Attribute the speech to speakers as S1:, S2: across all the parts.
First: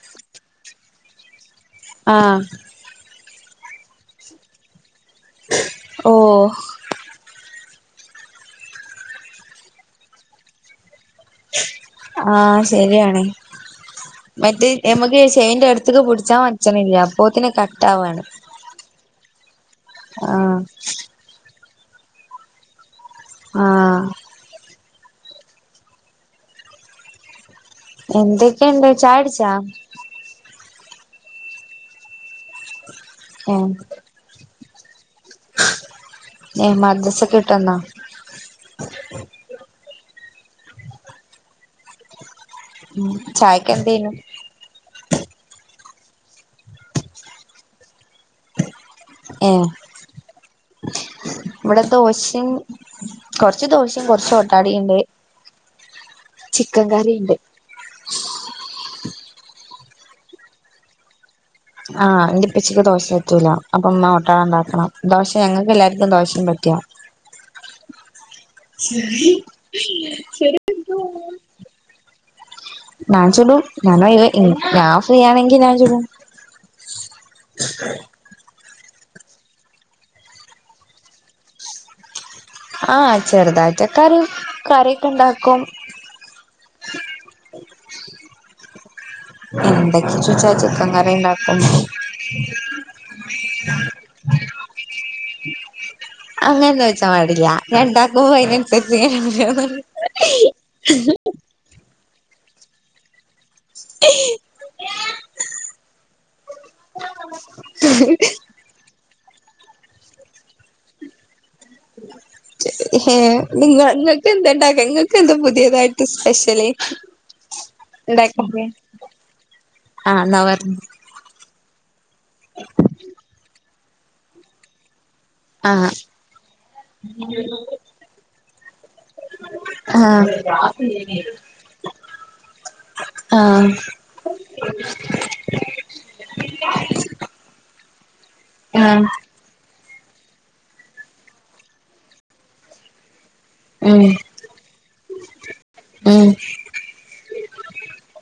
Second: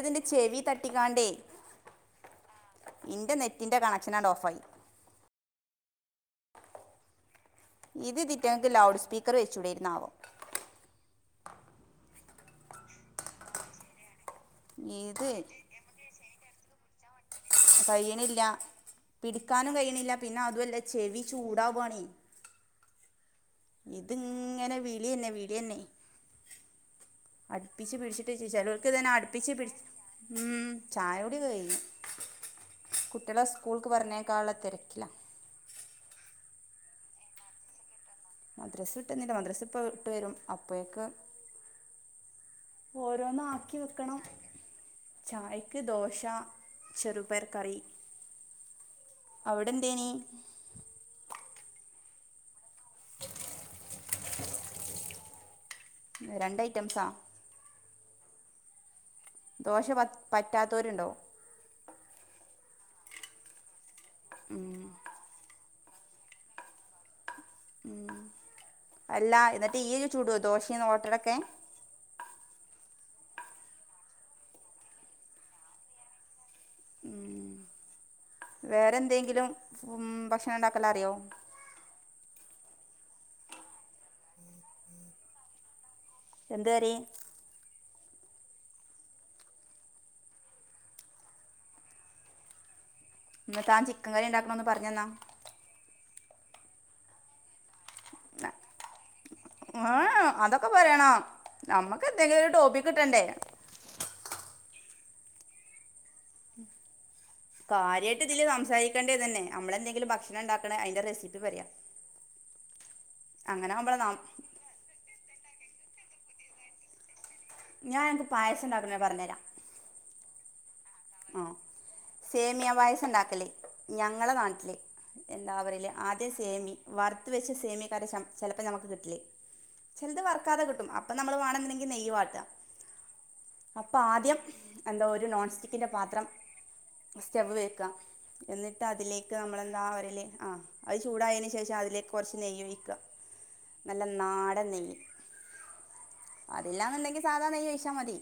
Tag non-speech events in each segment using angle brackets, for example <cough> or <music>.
S1: ഇതിന്റെ ചെവി തട്ടിക്കാണ്ടേ
S2: ആഹ്
S1: എന്റെ നെറ്റിന്റെ കണക്ഷൻ അങ്ങ് ഓഫായി
S2: ഓഹ്
S1: ഇത് ഇതിറ്റങ്ങക്ക് ലൗഡ് സ്പീക്കർ വെച്ചുടെയിരുന്നോ ആവോ
S2: ആഹ് ശരിയണേ മറ്റേ എമ്മക്ക്
S1: ഇത്
S2: ചെവിന്റെ അടു ത്തക്ക് പുടിച്ചാൻ പറ്റണ് ഇല്ല അപ്പോത്തിന് കട്ടാവാണ്
S1: കഴിയണില്ല പിടിക്കാനും കഴിയണില്ല പിന്നെ
S2: ആഹ്
S1: അതുമല്ല ചെവി ചൂടാവു ആണേ
S2: ആഹ്
S1: ഇത് ഇങ്ങനെ വിളിയെന്നെ വളിയെന്നെ അടുപ്പിച്ച് പിടിച്ചിട്ട്
S2: എന്തൊക്കെയുണ്ട്
S1: ചേലോൽക്ക് തന്നെ
S2: ചായ കുടിച്ചാ
S1: അടുപ്പിച്ച് പിടി ഉം ചായോടി ഒക്കെ കയ്ഞ്ഞു കുട്ടിയളെ
S2: ഏഹ്
S1: സ്കൂൾക്ക് പറഞ്ഞേ ക്കാള്ള തിരക്കില
S2: ഏ മദ്രസ് ഒക്കെ വിട്ടു വന്നാ
S1: മദ്രസ വിട്ടു വന്നില്ല മദ്രസ ഇപ്പോ വിട്ടു വരും അപ്പോഴേക്ക്
S2: ഉം ചായക്ക്
S1: ഓരോന്നാക്കി
S2: എന്തേനും?
S1: വെക്കണം ചായക്ക് ദോശ ചെറുപയർ കറി
S2: ഏഹ്
S1: അവിടന്തേനീ?
S2: ഇവിടെ ദോശയും കൊർച്ച്‌ ദോശയും കൊർച്ച്‌ ഓട്ടടയും ഉണ്ട്.
S1: ഇന്ന് രണ്ട് ഐറ്റംസാ ദോശ പറ്റ് പറ്റാത്തവരുണ്ടോ?
S2: ആഹ് എന്റിപ്പച്ചിക്ക് ദോശ പറ്റൂല അപ്പം ഓട്ടട ഉണ്ടാക്കണം. ദോശ ഞങ്ങൾക്ക് എല്ലാർക്കും ദോശേം പറ്റാ
S1: ഉം അല്ല എന്നിട്ട് ഇയ്യ് ചൂടുവോ ദോശയും ഓട്ടടൊക്കെ?
S2: ഞാൻ ചൊല്ലും ഞൻ ഞാൻ ഫ്രീ ആണെങ്കിൽ ഞാൻ ചൊല്ലും
S1: ഉം വേറെ എന്തേങ്കിലും ഉം ഭക്ഷണം ഉണ്ടാക്കലറിയോ?
S2: ആഹ് ചെറുതായിട്ടൊക്കെ അറിയും കറിയൊക്കെ ഇണ്ടാക്കും.
S1: എന്ത് കറി?
S2: എന്തെക്കെ ചോച്ചാ ചിക്കൻകറി ഇണ്ടാക്കും
S1: എന്നാ താൻ ചിക്കൻ കറി ഇണ്ടാക്കണോന്ന് പറഞ്ഞന്നാ
S2: അങ്ങനെ ചോയിച്ചാൻ പാടില്ല ഞാൻ ഇണ്ടാക്കൂ അയിനൻസര്ച്ച് <unintelligible>
S1: അമ്മക്ക് എന്തേലും ഒരു ടോപ്പിക് കിട്ടണ്ടേ കാര്യായ്ട്ട് ഇതില് സംസാരി ക്കെണ്ട്യ തന്നെ നമ്മളെന്തെിലും ഭക്ഷണം ഇണ്ടാക്കണെ അതിന്റെ റെസിപ്പി പറയാ
S2: ഹേ നിങ്ങ
S1: ആകുമ്പോൾ നാം
S2: നിങ്ങക്ക് എന്തണ്ടാക്ക ഇങ്ങക് ക്കെന്താ പുതിയതായിട്ട് സ്പെഷ്യല്
S1: ഞാ അനക്ക്
S2: ഉണ്ടാക്കല്
S1: പായസം ഇണ്ടാക്കുന്നത് പറഞ്ഞേരാ
S2: ആഹ് എന്നാ പർഞ്ഞ്
S1: ആഹ് സേമിയ പായസം ഇണ്ടാക്കല് ഞങ്ങളെ നാട്ടില് എന്താ
S2: ആഹ്
S1: പറയില്ലേ ആദ്യം സേമി വറുത്ത് വെച്ച സേമിക്കാരെ ചിലപ്പോൾ നമുക്ക് കിട്ടില്ലേ ചിലത്
S2: ആഹ്
S1: വറക്കാതെ കിട്ടും അപ്പൊ നമ്മള് വേണന്നുണ്ടെങ്കിൽ നെയ്യ് വാട്ടുവാ
S2: ആഹ് ആഹ്
S1: അപ്പൊ ആദ്യം എന്താ ഒരു നോൺസ്റ്റിക് മാത്രം സ്റ്റെപ്പ് വെക്കുക എന്നിട്ട് അതിലേക്ക് നമ്മളെന്താല ആഹ് അത് ചൂടായേന് ശേഷം അതിലേക്ക് കുറച്ച് നെയ്യൊഴിക്കുക നല്ല നാടൻ നെയ്യ്
S2: ഉം ഉം
S1: അല്ലെന്നുണ്ടെങ്കിൽ സാദാ നെയ്യ് ഒഴിച്ചാൽ മതി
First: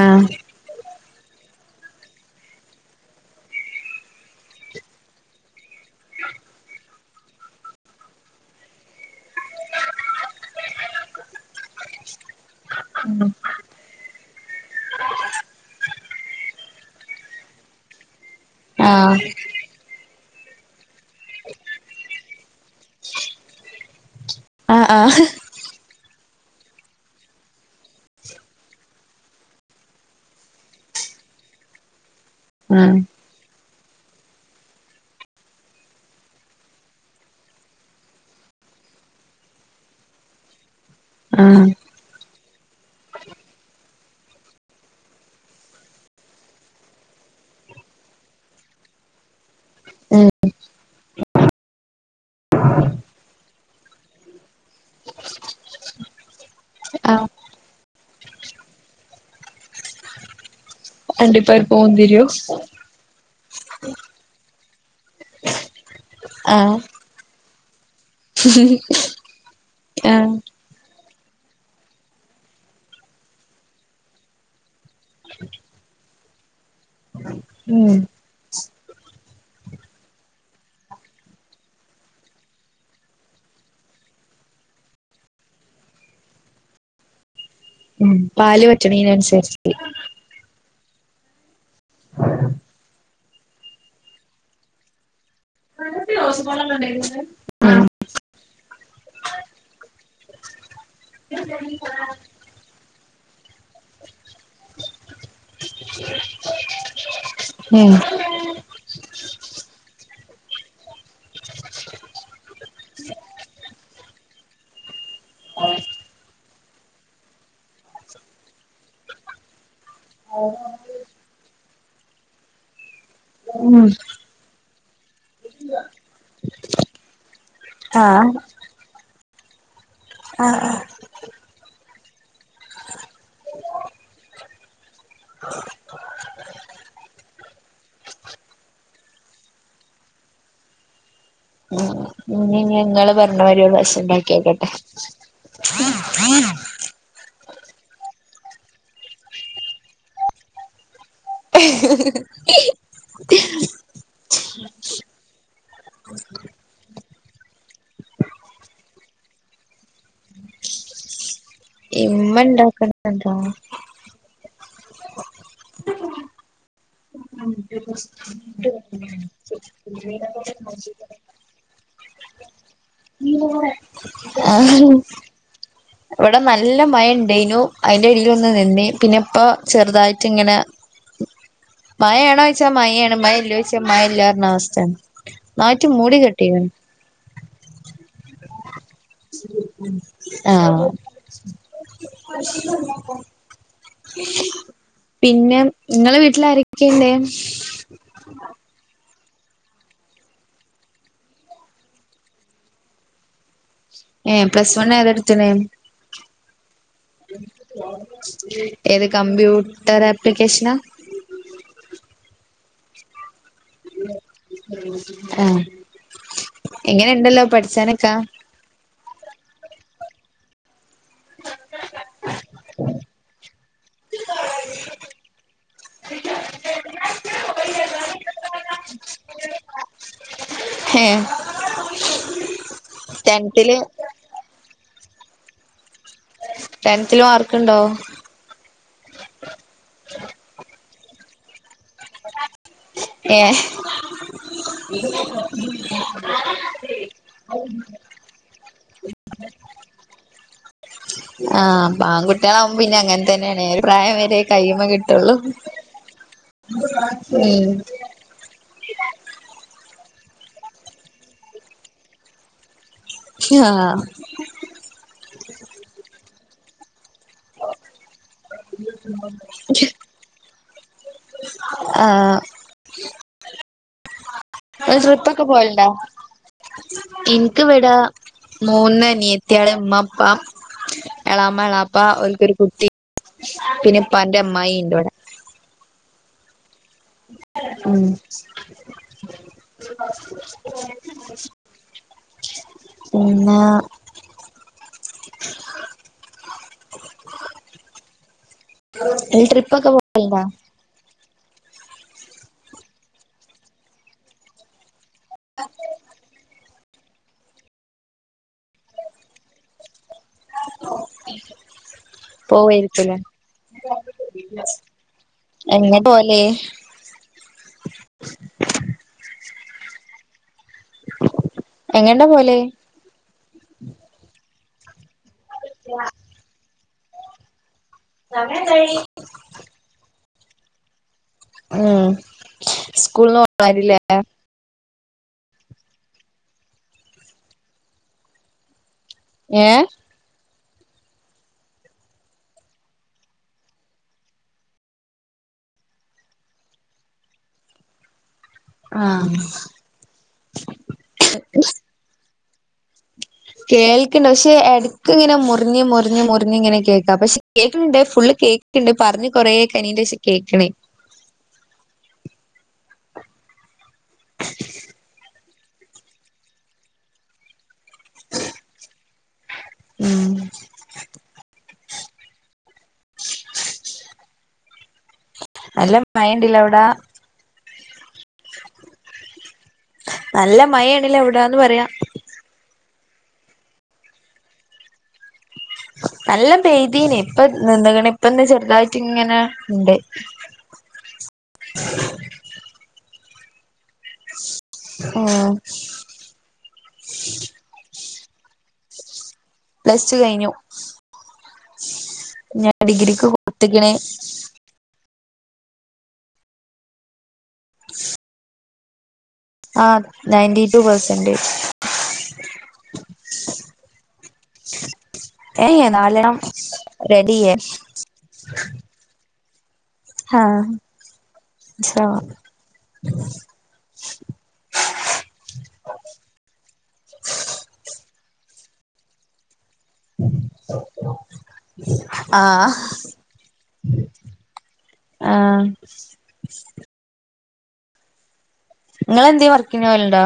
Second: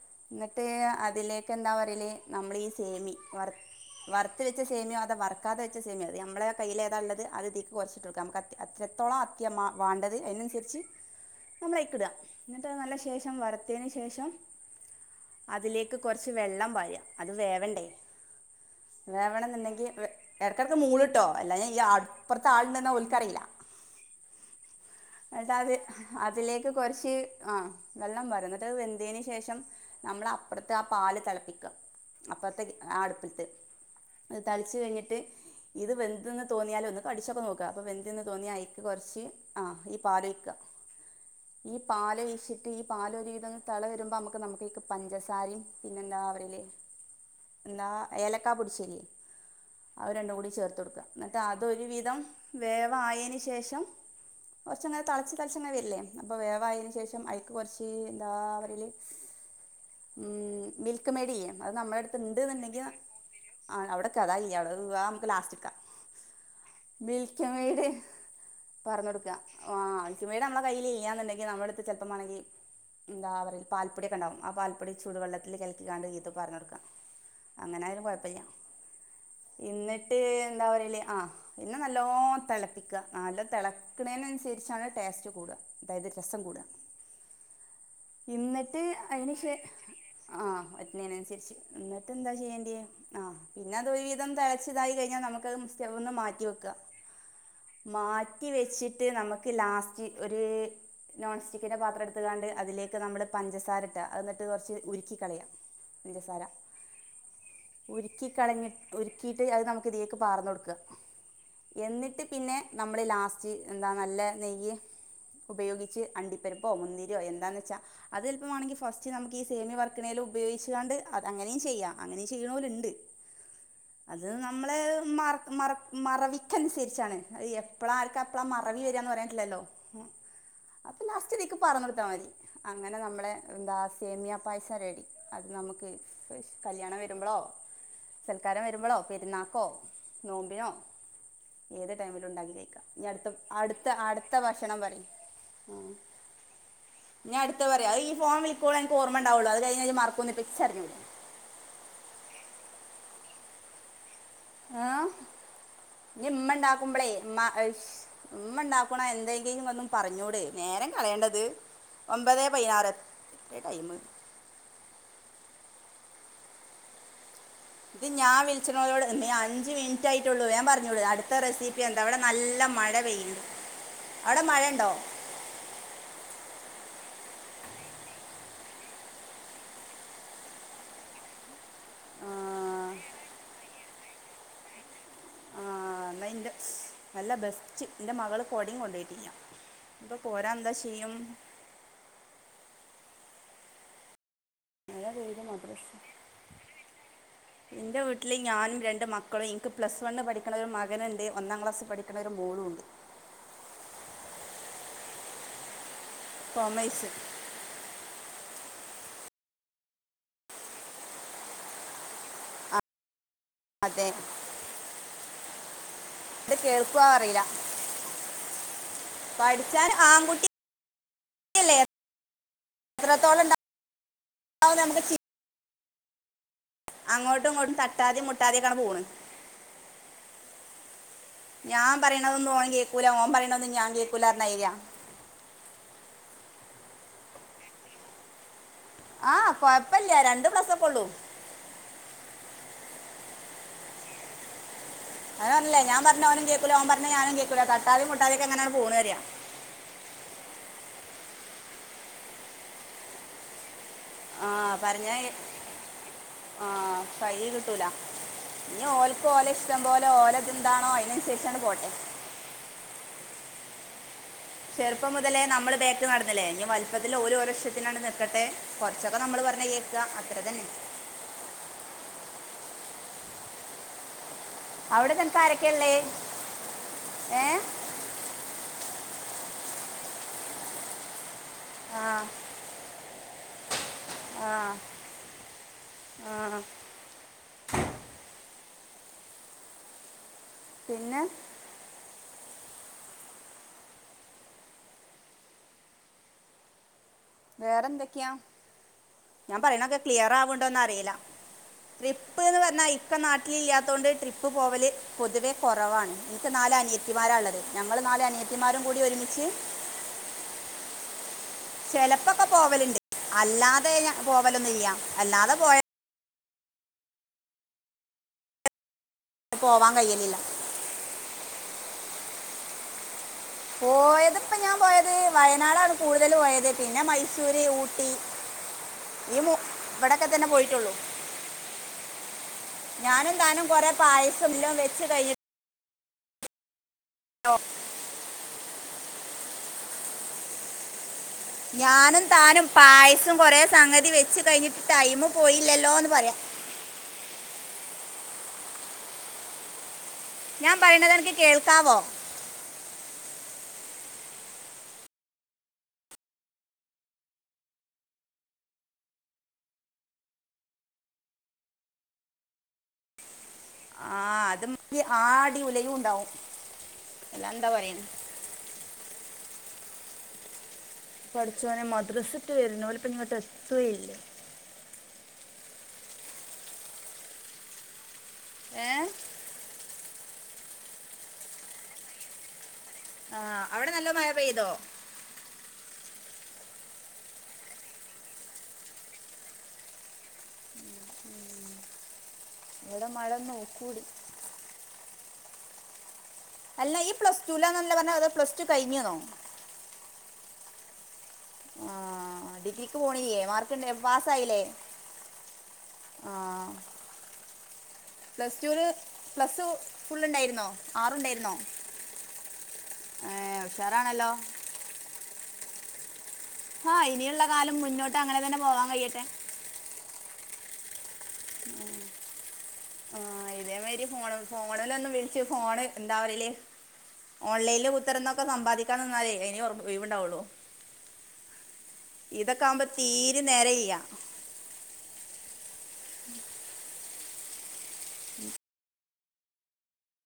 S2: ആഹ്
S1: എന്നിട്ട് അതിലേക്ക് എന്താ പറയണേ നമ്മളീ സേമി വറ വറുത്തു വെച്ച സേമിയോ അതോ വറു എടുക്കാതെ വെച്ച സേമിയ അത് നമ്മുടെ കയ്യില് എതാ ഉള്ളത് അത് ഇതീക്ക് കൊച്ചിട്ട് കൊ നമുക്ക് അത്രത്തോളം അത്യ വേണ്ടത് അതിനനുസരിച്ച് നമ്മള് അയിലേക്ക് ഇടുക എന്നിട്ട് നല്ല ശേഷം വറുത്തതിന് ശേഷം അതിലേക്ക് കൊറച്ച് വെള്ളം പാഴം അത് വേവണ്ടേ
S2: ആഹ്
S1: വേവണംഎന്നുണ്ടെങ്കിൽ ഇടക്കിടക്ക് മൂളിട്ടോ എല്ലാ ഞ ഈ അപ്പുറത്ത് ആള് ഉണ്ടെന്ന് ഓനക്ക് അറിയില്ല
S2: ആഹ് ആഹ്
S1: എന്നിട്ട് അത് അതിലേക്ക് കുറച്ച് ആഹ് വെള്ളം കോര് വെന്തതിനു ശേഷം നമ്മള് അപ്പുറത്തെ ആഹ് പാല് തിളപ്പിക്കുക അപ്പുറത്തെ
S2: ഉം
S1: ആഹ് അടുപ്പിലത്തെ അത് തെളച്ചു കഴിഞ്ഞിട്ട് ഇത് വെന്തെന്ന് തോന്നിയാൽ ഒന്ന് കടിച്ചൊക്കെ നോക്കുക അപ്പൊ വെന്തെന്നു തോന്നിയാൽ അതീക്ക് കുറച്ച് ആഹ് ഈ പാല് ഒഴിക്കുക
S2: ഉം
S1: ഈ പാല് ഒഴിച്ചിട്ട് ഈ പാല് ഒരുവിധം തെളവരുമ്പോൾ നമുക്ക് അതിലേക്ക് ഇച്ചിരി പഞ്ചസാരയും പിന്നെന്താ പറയുന്നത് എന്താ ഏലക്കാ പൊടിച്ചതില്ലേ അവ
S2: ഉം
S1: രണ്ടും കൂടി ചേർത്ത് കൊടുക്കുക എന്നിട്ട് അതൊരു വിധം വേവ് ആയതിന് ശേഷം കുറച്ചങ്ങനെ തെളച്ച് തെളച്ചങ്ങ് വരില്ലേ അപ്പൊ വേവായതിന് ശേഷം
S2: ആഹ്
S1: അയിലേക്ക് കുറച്ച് എന്താ പറേല് ഉം മിൽക്ക് മേഡ് ഇല്ലേ അത്
S2: അണ്ടിപ്പരിപ്പ്
S1: നമ്മളെ അടുത്ത്
S2: മുന്തിരിയോ
S1: ഉണ്ട് എന്നുണ്ടെങ്കിൽ ആഹ് അവിടൊക്കെ അതാ ഇല്ല അത് നമുക്ക് ലാസ്റ്റിക്കാം
S2: ഉം
S1: മിൽക്ക്മേയിട് പറഞ്ഞൊടുക്ക ആഹ് മിൽക്ക്മേയിട് നമ്മള കയ്യില്ലില്ല്യാന്നുണ്ടെങ്കിൽ നമ്മുടെടുത്ത് ചെലപ്പം വേണെങ്കിൽ എന്താ പറ പാൽപ്പൊടിയൊക്കെയുണ്ടാവും ആഹ് പാൽപ്പൊടി ചൂടുവെള്ളത്തിൽ കലക്കികാണ്ട് ഇത് പറഞ്ഞ് കൊടുക്കാ അങ്ങനെ
S2: ഉം
S1: ആയാലും കുഴപ്പില്ല എന്ന്ട്ട് എന്താ പറേല് ആഹ് പിന്നെ നല്ലോണം തിളപ്പിക്കുക നല്ല തിളക്കുന്നതിനനുസരിച്ചാണ് ടേസ്റ്റ് കൂടുക അതായത് രസം കൂടുക
S2: ഉ പാല് വറ്റണേനനുസരിച്ച്
S1: ആഹ് വറ്റണേനനുസരിച്ച് എന്നിട്ട് എന്താ ചെയ്യണ്ടേ ആഹ് പിന്നെ അതൊരു വിധം തിളച്ചിതായി കഴിഞ്ഞാൽ നമുക്ക്ത് സ്റ്റവ്ന്ന് മാ
S2: <unintelligible>
S1: മാറ്റി വെച്ചിട്ട് നമുക്ക് ലാസ്റ്റ് ഒര് നോൺ സ്റ്റിക്കിന്റെ പത്രം എടുത്തുകാണ്ട് അതിലേക്ക് നമ്മള് പഞ്ചസാര ഇടൂക എന്നിട്ട് കുറച്ച് ഉരുക്കി കളയാ
S2: <unintelligible>
S1: ഉരുക്കി കളഞ്ഞി ഉരുക്കീട്ട് അത് നമുക്ക് ഇതിലേക്ക് പകർന്നു കൊടുക്കാ എന്നിട്ട് പിന്നെ നമ്മള് ലാസ്റ്റ് എന്താ നല്ല നെയ്യ് ഉപയോഗിച്ച് അണ്ടിപ്പെരിപ്പോ മുന്തിരിയോ എന്താന്നുവെച്ചാ അത് എളുപ്പമാണെങ്കിൽ ഫസ്റ്റ് നമുക്ക് ഈ സേമിയ വറക്കണേല് ഉപയോഗിച്ചുകാണ്ട് അങ്ങനെയും ചെയ്യാം അങ്ങനെയും ചെയ്യുണോലുണ്ട്
S2: <unintelligible> ഉം
S1: അത് നമ്മള് മറക് മറക് മറവിക്കനുസരിച്ചാണ് അയ് എപ്പളാ ആർക്ക
S2: ആഹ്
S1: എപ്പളാ മറവി വരാന്ന് അറിയില്ലല്ലോ
S2: ആഹ്
S1: അപ്പൊ ലാസ്റ്റ്ക്ക് പറഞ്ഞൊടുത്താ മതി അങ്ങനെ നമ്മളെ എന്താ സേമിയാ പായസം റെഡി അത് നമുക്ക് കല്യാണം വരുമ്പോളോ സൽക്കാരം വരുമ്പളോ പെര്ന്നാക്കോ നോമ്പിനോ ഏത് ടൈമിലൂം ഉണ്ടാകി
S2: ഇനി
S1: ക ക്ക ഇഞ്
S2: ഞങ്ങള്
S1: അടുത്ത
S2: പറഞ്ഞ മാതിരി ഒരു
S1: അടുത്ത
S2: പ്രാവശ്യം
S1: അടുത്ത
S2: ഉണ്ടാക്കിയോക്കട്ടെ
S1: ഭക്ഷണം പറി ആഹ് ഞാ അട്ത്ത പറയാ അ ഈ ഫോൺ വിളിക്കോള അൻക്ക് ഓർമ ഉണ്ടാവൊള്ളൂ അത് കഴഞ്ഞയ്ഞ മർക്കും ന്ന്പ്പൊ ഇചർഞ്ഞൂടെ
S2: ത <unintelligible>
S1: ആഹ് ഇഞ് ഇമ്മണ്ടാക്കുമ്പളേ മ്മ ഇമ്മ ഇണ്ടാക്ക്‌ണ എന്തെങ്കിലും ഒന്നും പർഞ്ഞൂട് നേരം കളയേണ്ടത്
S2: ഇമ്മ
S1: ഒമ്പതെ പഴിനാറ്
S2: ഉണ്ടാക്കുന്നുണ്ടോ
S1: ടൈമ് ഇത്
S2: <unintelligible>
S1: ള്ളൂ വേം പർഞ്ഞൂട് അടുത്ത റെസിപ്പി എന്താ ഇവടെ നല്ല മഴ പെയ്യ്ണ്ട് അവ്ടെ മഴണ്ടോ
S2: ഇവടെ നല്ല മഴ ഇണ്ടേനു അയിന്റെ ഇടിൽലൊന്ന് നിന്നി പിന്നെ ഇപ്പ ചെറുതായിട്ട് ഇങ്ങനെ മയെണോ യ്ച്ചാ
S1: ആ.
S2: മയെണ് മഴല്ലേയ്ച്ച മഴ ഇല്ലാർഞ അവസ്‌തെണ്
S1: ഇന്നാഴിൻ്റെ നല്ല ബെസ്റ്റ് ഇൻ്റെ മകള് കൊടിം കൊണ്ടയ്ട്ടില്ല
S2: ആഹ്
S1: മഴ പെയ്ത്
S2: പിന്നെ ഇങ്ങള വീട്ടിലാരക്കെള്ളെ
S1: ഇന്റെ വീട്ടില് ഞാനും രണ്ട് മക്കളും ഇൻക്ക് പ്ലസ് വണ്ണ് പഠിക്ക്‌ണ ഒരു മകന്ണ്ട് ഒന്നാം ക്ലാസ് പഠിക്ക്‌ണ ഒരു മോളുണ്ട്
S2: ഏ പ്ലസ് വണ്ണ് ഏതാട്ത്ത്ണ്
S1: കോമൈസ്
S2: ഏത് കമ്പ്യൂട്ടർ ആപ്ലിക്കേഷനാ
S1: ആ, അതെ
S2: ആഹ്
S1: ഇത് കേൾക്കൊ അറീല
S2: എങ്ങനെയുണ്ടല്ലോ പഠിച്ചാനൊക്കെ
S1: പഠിച്ചാന് ആങ്കുട്ടി ല്ലെ എത്രത്തോളണ്ട നമ്മക്ക് ചി അങ്ങോട്ടും ഇങ്ങോട്ടും തട്ടാതിം മുട്ടാതിം ഒക്കെ ആണ്ട് പോണ്
S2: ഹേ
S1: ഞാൻ പറയണതൊന്നും ഓൻ കേക്കൂല ഓമ്പറയണതൊന്നും
S2: ടെൻത്തില്
S1: ഞാൻ കേക്കൂലാർഞയ്രിയ
S2: ട്ടെൻത്തില് മാർക്ക്ണ്ടോ
S1: ആഹ് കൊയപ്പല്ല്യാ രണ്ട് പ്ലസ്സൊക്കൊ ഒള്ളൂ
S2: ഏഹ്
S1: അത് പർഞ് ലെ ഞാൻ പർഞ്ഞാ ഓനും കേക്കൂല ഓൻ പർഞ്ഞാ ഞാനും കേക്കൂല തട്ടാതിം മുട്ടാതി ക്കെങ്ങനെങ്ങട് പോണ് പര്യ
S2: ആഹ് ആങ്കുട്ടിയളാവും പിന്നെ അങ്ങൻതന്നെണ് ഒരു പ്രായം വെരേ
S1: ആ
S2: കയ്യ്മേ
S1: പറഞ്ഞ
S2: കെട്ടോള്ളൂ ഉം
S1: ഞ് ഓൽക്ക് ഓലെ ഇഷ്ടം പോലെ ഓലതെന്താണോ അയ്നൻസര്ച്ചങ്ങട്ട് പോട്ടെ
S2: ആഹ്
S1: ചെർപ്പം മുതലേ നമ്മള് ബേക്ക് നട്ന്നി ലെ ഇഞ് വൽപത്തില് ഓരു- ഇഷ്ട്ടത്തിനാണ്ട് നിക്കട്ടെ കൊർച്ചൊക്കെ നമ്മള് പർഞ്ഞ കേക്കാ അത്രതന്നെ
S2: ആഹ് ഇങ്ങള്
S1: അവിടെ നിനക്ക്
S2: ട്രിപ്പൊക്കെ
S1: ആരൊക്കെ
S2: പോവൽണ്ടാ
S1: ഉള്ളേ ഏ
S2: ഇൻക്ക് വ്ടാ മൂന്ന് അനിയത്തിയള് ഇമ്മാ ഇപ്പാ എളാമ എളാ പ്പ
S1: ആ
S2: ഓൽക്കൊരു കുട്ടി പിന്നെപ്പാന്റെ അമ്മായി ഇണ്ട്വ്ടെ
S1: ആഹ്
S2: ഉം
S1: പിന്നെ
S2: പിന്നാ
S1: വേറെന്തൊക്ക്യ
S2: ഇങ്ങള് ട്രിപ്പൊക്കെ
S1: ഞാമ്പറയണൊക്കെ
S2: പോവലുണ്ടോ
S1: ക്ലിയറാവ്ണ്ടോന്നറീല ട്രിപ്പ് ന്ന് പർഞാ ഇക്ക നാട്ടില് ല്ല്യാത്തൊണ്ട് ട്രിപ്പ് പോവല് പൊതുവെ കൊറവാണ് ഇൻക്ക് നാല് അനിയത്തിമാരാള്ളത് ഞങ്ങള് നാല് അനിയത്തിമാരും കൂടി ഒരുമിച്ച്
S2: <unintelligible>
S1: ചെലപ്പൊക്കെ പോവല്ണ്ട്
S2: പോവായിരിക്കുംല്ലേ
S1: അല്ലാതെ ഞാ പോവലൊന്നുല്ല്യാ അല്ലാതെ പോയ
S2: ങ്ങനെ പോവല്
S1: പോവാകയ്യലില്ല
S2: എങ്ങണ്ടാ പോവല്
S1: പോയത് ഇപ്പൊ ഞാമ്പോയത് വയനാടാണ് കൂടുതല് പോയത് പിന്നെ മൈസൂര്, ഊട്ടി ഈ മൂ ഇവിടൊക്കെത്തന്നെ പോയിട്ടൊള്ളു
S2: ഉം സ്കൂൾന്ന് പോണരില്ലേ
S1: ല്ലോം വെച്ച് കയ്ഞ്ഞി <unintelligible>
S2: ഏഹ്
S1: ഞാനും താനും പായസം കൊറേ സംഗതി വെച്ച് കയ്ഞ്ഞ് ടൈമ് പോയില്ലല്ലോന്ന് പറയാ
S2: ആഹ്
S1: ഞാ പറയ്ണതൻക്ക് കേൾക്കാവോ?
S2: കേൾക്ക്ണ്ട് പക്ഷെ എടക്ക് ഇങ്ങനെ മുറിഞ്ഞ് മുറിഞ്ഞ് മുറിഞ്ഞ് ഇങ്ങനെ കേക്കാ പക്ഷെ കേൾക്ക്ണ്ട് ഫുള്ള് കേക്ക്ണ്ട് പറഞ്ഞ് കൊറേ കയിന്റെശ കേക്ക്ണേ
S1: ആഹ് അത് ഉം ക്ക് ആടി ഉലയൂണ്ടാവും അല്ലാന്താ പറയണ്
S2: ഉം
S1: പടച്ചോനെ മദ്രസ്സിട്ട് വരുണോല് പ്പ ങ്ങട്ട് എത്തുല്ലേ
S2: നല്ല മയണ്ട്ല്ലേ അവിടെ
S1: ഏഹ്
S2: നല്ല മഴേണില്ലേ അവിടാന്ന് പറയാ
S1: ആഹ് അവിടെ നല്ല മയ പെയ്തോ
S2: നല്ല പെയ്തീനി ഇപ്പ നിന്ന്ണ് ഇപ്പം ദ്ദേ ചെറുതായിട്ടിങ്ങനെ ഇണ്ട് <inaudible>
S1: ഇവടെ മഴ നോക്കൂടി.
S2: ഉം
S1: അല്ല ഇയ് പ്ലസ്ടുലാന്നല്ല പറഞ്ഞ അതോ പ്ലസ് ടു കയിഞ്ഞ്ന്നോ
S2: പ്ലസ് ടു കഴിഞ്ഞു
S1: ആഹ്
S2: ഞാൻ
S1: ഡിഗ്രിക്ക് പോണില്ലേ മാർക്ക് ഇണ്ട്
S2: കൊടുത്ത്ക്ക്ണ്
S1: പാസ്സായില്ലേ? ആഹ് പ്ലസ് ടുന് പ്ലസ്
S2: ആഹ് നയന്റി
S1: ഫുള്ളുണ്ടായിരുന്നോ
S2: ടു പെർസെന്റേജ്
S1: ആറ്ണ്ടായിരുന്നോ ഏഹ് ഉഷാറാണല്ലോ
S2: ഏഹ് നാലെണ്ണം
S1: ആഹ് ഇനിയുള്ള
S2: റെഡിയെ
S1: കാലം മുന്നോട്ട് അങ്ങനെ തന്നെ പോവാൻ കയ്യട്ടെ
S2: ആഹ് <unintelligible>
S1: ആഹ് ഇതേമാരി ഫോണ് ഫോണിലൊന്നും വിളിച്ചു ഫോണ് എന്താ പറയല് ഓൺലൈൽ കുത്തർന്നൊക്കെ സമ്പാദിക്കാ നിന്നാലേ അയിനെ ഒഴിവുണ്ടാവൊള്ളൂ ഇതൊക്കെ
S2: ആഹ്
S1: ആകുമ്പോ തീരെ നേരയ്യ
S2: ആഹ് ങ്ങളെന്തേം വർക്കിന് പോവൽണ്ടോ